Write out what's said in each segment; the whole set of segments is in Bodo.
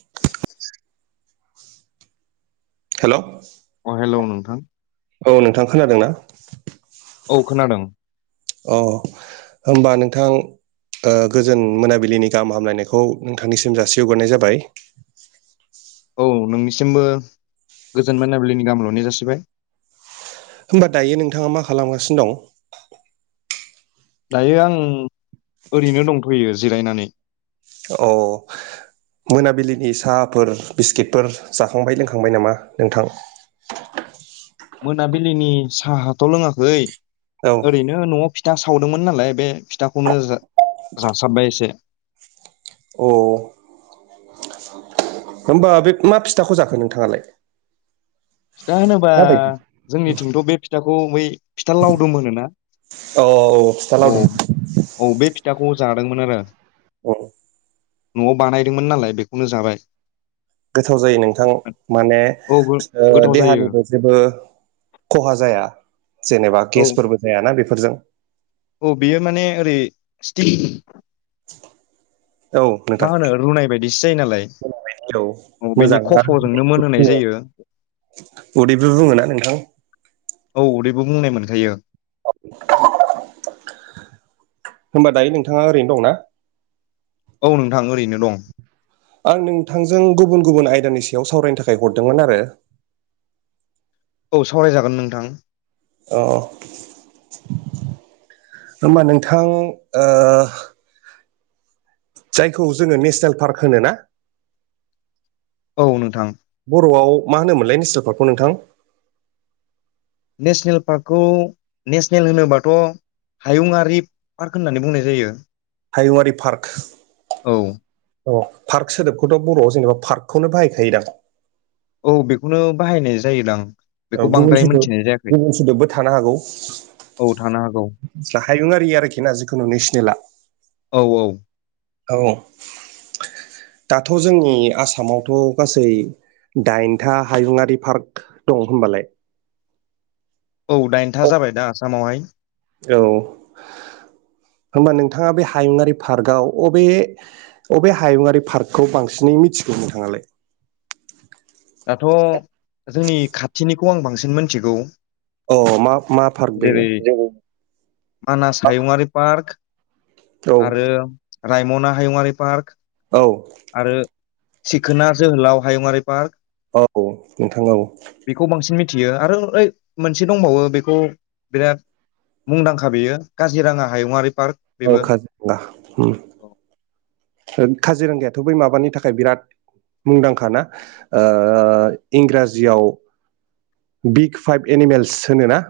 [unintelligible] हेलौ अ हेलौ नोंथां औ नोंथां खोनादों ना? औ खोनादों। अ होनबा नोंथां ओ गोजोन मोनाबिलिनि गाहाम हामलायनायखौ नोंथांनिसिम जासि हग्रोनाय जाबाय औ नोंनिसिमबो गोजोन मोनाबिलिनि गाहाम हामलायनायखौ जासिबाय होमबा दायो नोंथाङा मा खालामगासिनो दं? दायो आं ओरैनो दंथ'यो जिरायनानै औ मोनाबिलिनि साहाफोर बिस्किटफोर जाखांबाय लोंखांबाय नामा नोंथां? मोनाबिलिनि साहाथ' लोङाखै औ ओरै नो न'आव फिथा सावदोंमोन नालाय बे फिथाखौनो जा-जासाबबाय एसे। अ। होमबा बे मा फिथाखौ जाखो नोंथाङालाय? फिथा होनोबा जोंनिथिंथ' बे फिथाखौ बै फिथा लाउदुम होनोना। औ औ पिथा औ लावदुम। औ बे फिथाखौ जादोंमोन आरो। औ। न'आव बानायदोंमोन नालाय बेखौनो जाबाय। गोथाव जायो नोंथां माने औ फि गोथाव जायो देहानिबो जेबो खहा जाया जेनेबा औ गेसफोरबो जायाना बेफोरजों। औ बेयो माने ओरै स्ति औ नोंथां मा होनो रुनाय बायदिसो जायो नालाय औ बेनि मोजां आरो खफ'जोंनो मोनहोनाय जायो। उदैबो बुङोना नोंथां? औ उदैबो बुंनाय मोनखायो। [unintelligible] होनबा दायो नोंथाङा ओरैनो दंना? औ नोंथां ओरैनो दं। आं नोंथांजों गुबुन गुबुन आयदानि सायाव सावरायनो थाखाय हरदोंमोन आरो। औ सावरायजागोन नोंथां। अ होनबा नोंथां ओ जायखौ जोङो नेसनेल पार्क होनो ना औ नोंथां। बर'आव मा होनोमोनलाय नेसनेल पार्कखौ नोंथां? नेसनेल पार्कखौ नेसनेल होनोबाथ' हायुंगिरि पार्क होननानै बुंनाय जायो। हायुङारि पार्क। औ। अ पार्क सोदोबखौथ' बर'आव जेनेबा पार्कखौनो बाहायखायोदा? औ बेखौनो बाहायनाय जायो दां। औ गुबुन सोद गुबुन सोदोबबो थानो हागौ। औ थानो हागौ हायुंआि आरोखि ना जिखुनु नेसनेला। औ औ। औ औ दाथ' जोंनि आसामावथ' गासै दाइनथा हायुङारि पार्क दं होनोमबालाय। औ दाइनथा जाबाय दा आसामावहाय। औ होनबा नोंथाङा बे हायुंङारि पार्कआव अबे अबे हायुङारि पार्कखौ बांसिनै मिथिगौ नोंथाङालाय? दाथ' जोंनि खाथिनिखौ आं बांसिन मोनथिगौ। अ मा मा पार्क जेरै बेयो? [unintelligible] मानास हायुङारि पार्क औ आरो रायमना हायुङारि पार्क औ। आरो सिखोना जोहोलाव हायंङारि पार्क। औ नोंथां औ। बेखौ बांसिन मिथियो आरो ओय मोनसे दंबावो बेखौ बिराद मुंदांखा बेयो काजिरङा हायुङारि पार्क। औ बेबो काजिरगा उम काजिरगायाथ' बै माबानि थाखाय बिराद मुंदांखा ना ओ इंराजियाव बिग फाइभ एनिमेल्स होनो ना।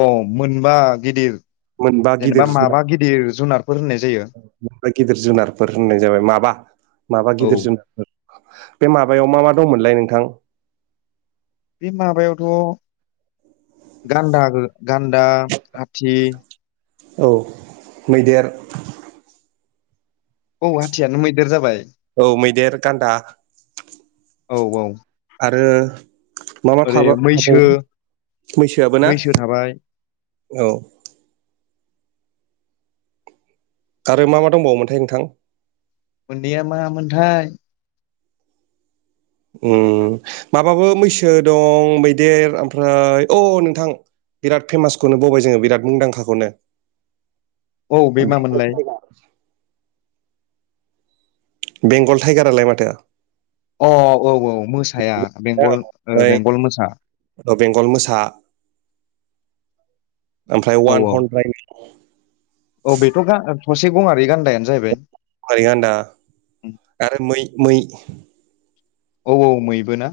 अ मोनबा गिदिर मोनबा जेनेबा माबा गिदिर जुनारफोर होननाय जायो। मा गिदिर जुनारफोर होननाय जाबाय माबा माबा औ गिदिर जुनारफोर। बे माबायाव मा मा दंमोनलाय नोंथां? बे माबायावथ' गान्दा गान्दा हाथि औ मैदेर औ हाथियानो मैदेर जाबाय औ मैदेर गान्दा औ औ आरो मा मा ओरै थाबावो मैसो मैसोआबो ना मैसो थाबाय औ आरो मा मा दंबावोमोनथाय नोंथां? मौ़ननैया मा मोनथाय ओम माबाबो मैसो दं मैदेर ओमफ्राय अ नोंथां बिराद फेमासखौनो बावबाय जोङो बिराद मुंदांखाखौनो औ बे बेंगल मामोनलाय टाइगार बेंगल टाइगारालाय माथो अ औ औ मोसाया औ बेंगल ओमफ्राय बेंगल मोसा बेंगल मोसा ओमफ्राय औ वान औ हड्रेड औ बेथ' गा थसे गङारि गान्दायानो जाहैबाय मारै आन्दा आरो मै मै औ औ मैबोना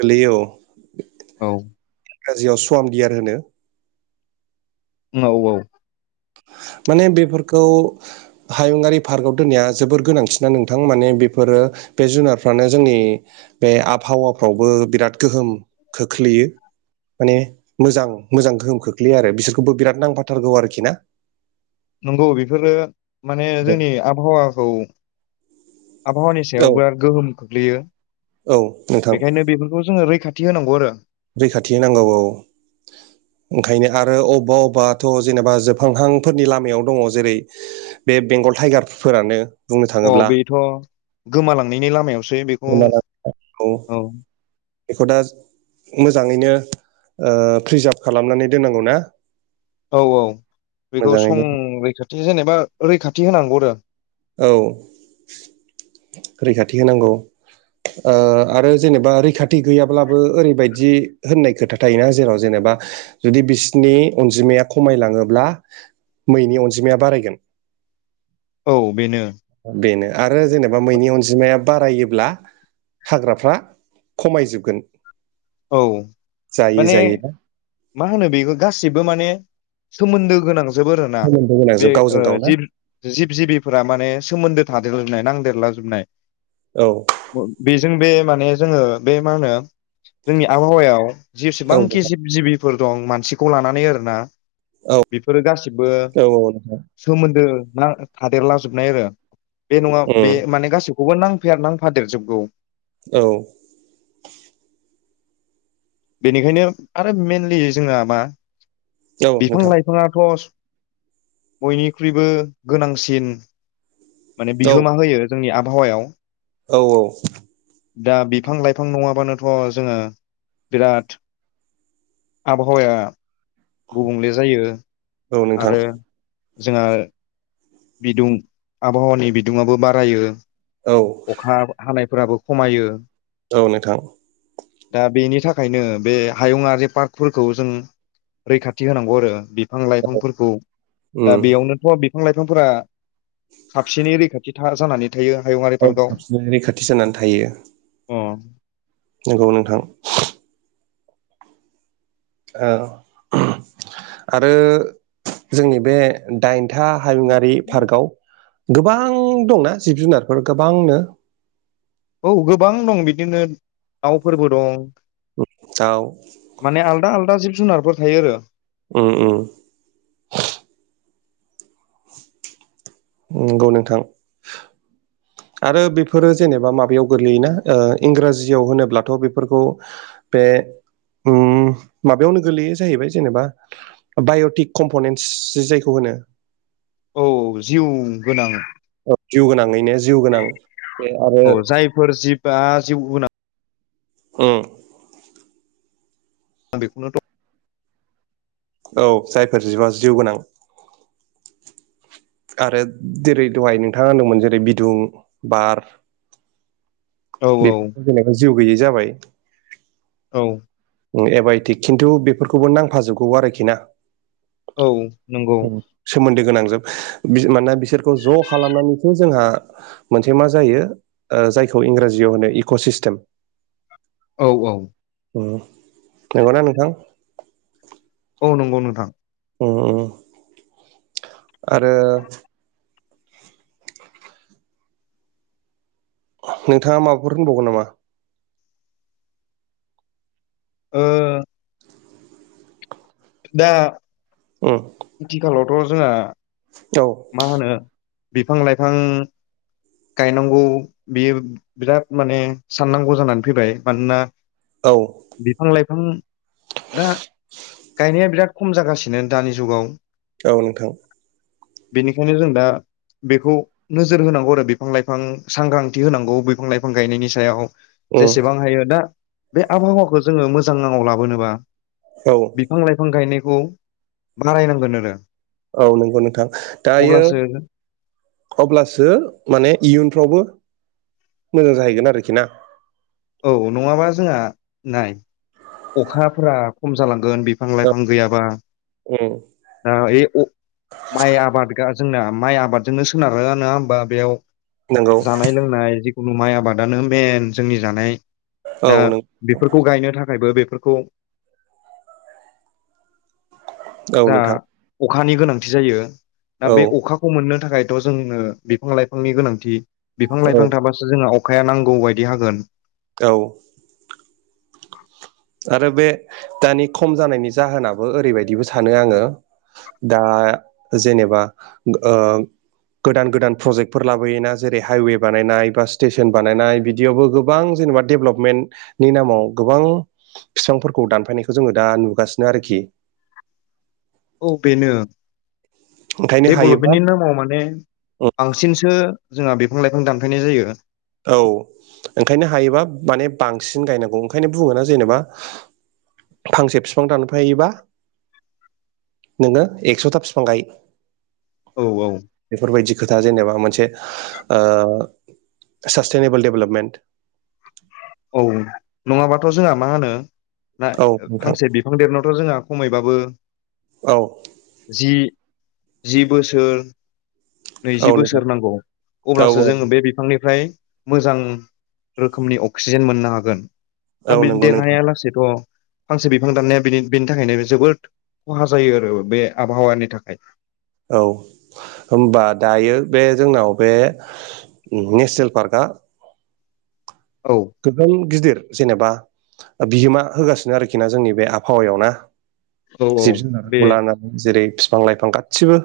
गोलैयो औ औ। इंराजियाव सम दियार होनो [unintelligible] माने बेफोरखौ हायुङारि पार्कआव दोननाया जोबोर गोनांसिनना नोंथां माने बेफोरो बे जुनारफ्रानो जोंनि बे आबहावाफ्रावबो बिराद गोहोम खोख्लैयो। माने मोजां मोजां गोहोम खोख्लैयो आरो बिसोरखौबो बिराद नांफाथारगौ आरोखि ना नंगौ बेफोरो माने जोंनि आबहावाखौ आबहावानि औ सायाव बिराद गोहोम खोख्लैयो औ नोंथां बेखायनो बेफोरखौ जोङो रैखाथि [unintelligible] नंगौ आरो रैखाथि नांगौ औ ओंखायनो आरो अबबा अबबाथ' जेनेबा जोबहांहांफोरनि लामायाव दङ जेरै बे बेंगल टाइगारफोरानो बुंनो अ थाङोब्ला बेथ' गोमालांनायनि लामायावसो बेखौ गोमानांगौ औ बेखौ दा मोजाङैनो ओ प्रिजार्भ खालामनानै दोननांगौ ना? औ औ बेखौ मोजाङैनो संरैखाथि जेनेबा रैखाथि होनांगौ आरो। औ रैखाथि होनांगौ। ओ आरो जेनेबा रैखाथि गैयाब्लाबो ओरैबायदि होननाय खोथा थायोना जेराव जेनेबा जुदि बिसनि अनजिमाया खमायलाङोब्ला मैनि अनजिमाया बारायगोन। औ बेनो बेनो आरो जेनेबा मैनि अनजिमाया बारायोब्ला हाग्राफ्रा खमायजोबगोन। औ जायै माने जायै ना मा होनो बेखौ गासिबो माने सोमोन्दो गोनांजोबो आरोना सोमोन्दो बे गोनांजोब गावजों ओ गाव ना जि जिब जिबिफोरा माने सोमोन्दो थादेरलाजोबनाय नांदेरला जोबनाय औ। बेजों बे माने जोङो बे मा होनो जोंनि आबहावायाव औ जेसेबांखि नोंथां जिब जिबिफोर दं मानसिखौ लानानै आरोना बेफोरो गासिबो औ औ नोंथां सोमोन्दो थादेरलाजोबनाय आरो बे नङा उम बे माने गासैखौबो नांफेर नांफादेरजोबगौ। औ। बेनिखायनो आरो मेनलि जोंहा मा? नोंथां बिफां-लाइफां नाङाथ' बयनिख्रुइबो गोनांसिन माने बिहोमा होयो जोंनि आबहावायाव। औ औ। दा बिफां लाइफां नङाबानोथ' जोङो। बिराद आबहावाया गुबुंले जायो औ नोंथां आरो जोंहा बिदुं आबहावानि बिदुयो बारायो। औ। अखा हानायफोराबो खमायो। औ नोंथां। दा बेनि थाखायनो बे हायुंआरि पार्कफोरखौ जों रैखाथि होनांगौ आरो बिफां लाइफांफोरखौ दा उम बेयावनोथ' बिफां लाइफांफोरा साबसिनै रैखाथिा जानानै थायो हायुं औ साबसिनै रैखाथि जानानै थायो। अ। नंगौ नोंथां। ओ आरो जोंनि बे दाइनथा हायुङारि पार्कआव गोबां दंना जिब जुनारफोर गोबांनो? औ गोबां दं बिदिनो दाउफोरबो दं। उम दाउ माने आलदा आलदा जिब जुनारफोर थायो आरो। उम उम। नंगौ नोंथां। आरो बेफोरो जेनेबा माबायाव गोलैयोना ओ इंराजियाव होनोब्लाथ' बेफोरखौ बे उम माबायावनो गोलैयो जाहैबाय जेनेबा बाय'टिक कम्प'नेन्टस जायखौ होनो औ जिउ गोनां। औ जिउ गोनाङैनो जिउ गोनां बे आरो औ जायफोर जिबआ जिउ उनाव उम आं बेखौनों थ' औ जायफोर जिबा जिउ गोनां। आरो जेरै दहाय नोंथाङा होनदोंमोन जेरै बिदुं बार औ बेफोर जेनेबा जिउ गैयै जाबाय। औ। ओं एबाय'टिक खिन्थु बेफोरखौबो नांफाजोबगौ आरोखि ना? औ नंगौ। सोमोन्दो गोनां जोब मानोना बिसोरखौ ज' खालामनानैसो जोंहा मोनसे मा जायो ओ जायखौ इंराजियाव होनो इक' सिस्टेम। औ औ। उम नंगौना नोंथां? औ नंगौ नोंथां। उम उम। आरो नोंथाङा माबाफोर होनबावगोन नामा? ओ दा उम। आथिखालावथ' जोंहा औ। मा होनो बिफां लाइफां गायनांगौ बियो बिराद माने साननांगौ जानानै फैबाय मानोना औ। बिफां लाइफां दा गायनाया बिराद खम जागासिनो दानि जुगाव। औ नोंथां। बेनिखायनो जों दा बेखौ नोजोर होनांगौ आरो बिफां लाइफां सांग्रांथि होनांगौ बिफां लाइफां गायनायनि सायाव। उम जेसेबां हायो दा बे आबहावाखौ जोङो मोजांङाव लाबोनोबा औ। बिफां लाइफां गायनायखौ बारायनांगोन आरो। औ नंगौ नोंथां दायो अब्लासो अब्लासो माने इयुनफ्रावबो मोजां जाहैगोन आरोखि ना? औ नङाबा जोंहा नाय अखाफोरा खम जालांगोन बिफां औ लाइफां गैयाबा उम दा [unintelligible] माइ आबाद जोंना माइ आबादजोंनो सोनारो नङा होमबा बेयाव नंगौ जानाय लोंनाय जिखुनु माइ आबादानो मेन जोंनि जानाय औ दा नों बेफोरखौ गायनो थाखाय थाखायबो बेफोरखौ औ जा नोंथां अखानि गोनांथि जायो दा औ बे अखा बेखौ मोननो थाखायथ' दोंनो बिफां लाइफांनि गोनांथि बिफां औ लाइफां थाबासो अखाया नांगौ बायदि हागोन औ आरो बे दानि खम जानायनि जाहोनाबो ओरैबायदिबो सानो आङो दा जेनेबा गोदान गोदान प्रजेक्टफोर लाबोयोना जेरै हाइवे बानायनाय बा स्टेसन बानायनाय बिदियावबो गोबां जेनेबा डेभेलपमेन्टनि नामाव गोबां बिफांफोरखौ दानफायनायखौ जोङो दा नुगासिनो आरोखि औ बेनो ओंखायनो हायोबा डेभलपमेन्टनि नामाव माने बांसिनसो जोंहा बिफां लाइफां दानफायनाय जायो औ ओंखायनो हायोबा माने बांसिन गायनांगौ ओंखायनो बुङोना जेनेबा फांसे बिफां दानफायोबा नोङो एकस'था बिफां गाय औ औ बेफोरबायदि खोथा जेनेबा मोनसे सासटेननेबोल देभेलपमेन्ट औ नङाबाथ' जोंहा मा होनो ना औ नोंथां फांसे बि थांदेरनायावथ' जोंहा खमायबाबो औ जि जि बोसोर औ नैजि नोंथां बोसोर नांगौ औ अब्लासो जोङो बे बिफांनिफ्राय मोजां रोखोमनि अक्सिजेन मोननो हागोन औ दा औ बिदिनो नंगौ नोंथां देरनायाया लासेैथ' फांसे बिफां दाननाया बे बेनि थाखायनो जोबोद खहा जायो आरो बे आबहावानि थाखाय औ होनोमबा दायो बे जोंनाव बे नेसनेल पार्कआ औ गोबां गिदिर जेनेबा बिहोमा होगासिनो आरोखि ना जोंनि बे आबहावायाव ना औ औ जिब बे जुनारखौ लानानै जेरै फिफां लाइफां गासिबो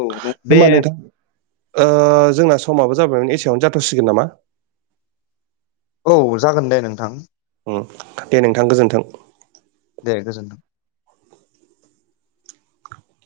औ बे होमबा नोंथां ओ जोंना समाबो जाबाय मोन एसेयावनो जाथ'सिगोन नामा? औ जागोन दे नोंथां उम दे नोंथां गोजोन्थों दे गोजोन्थों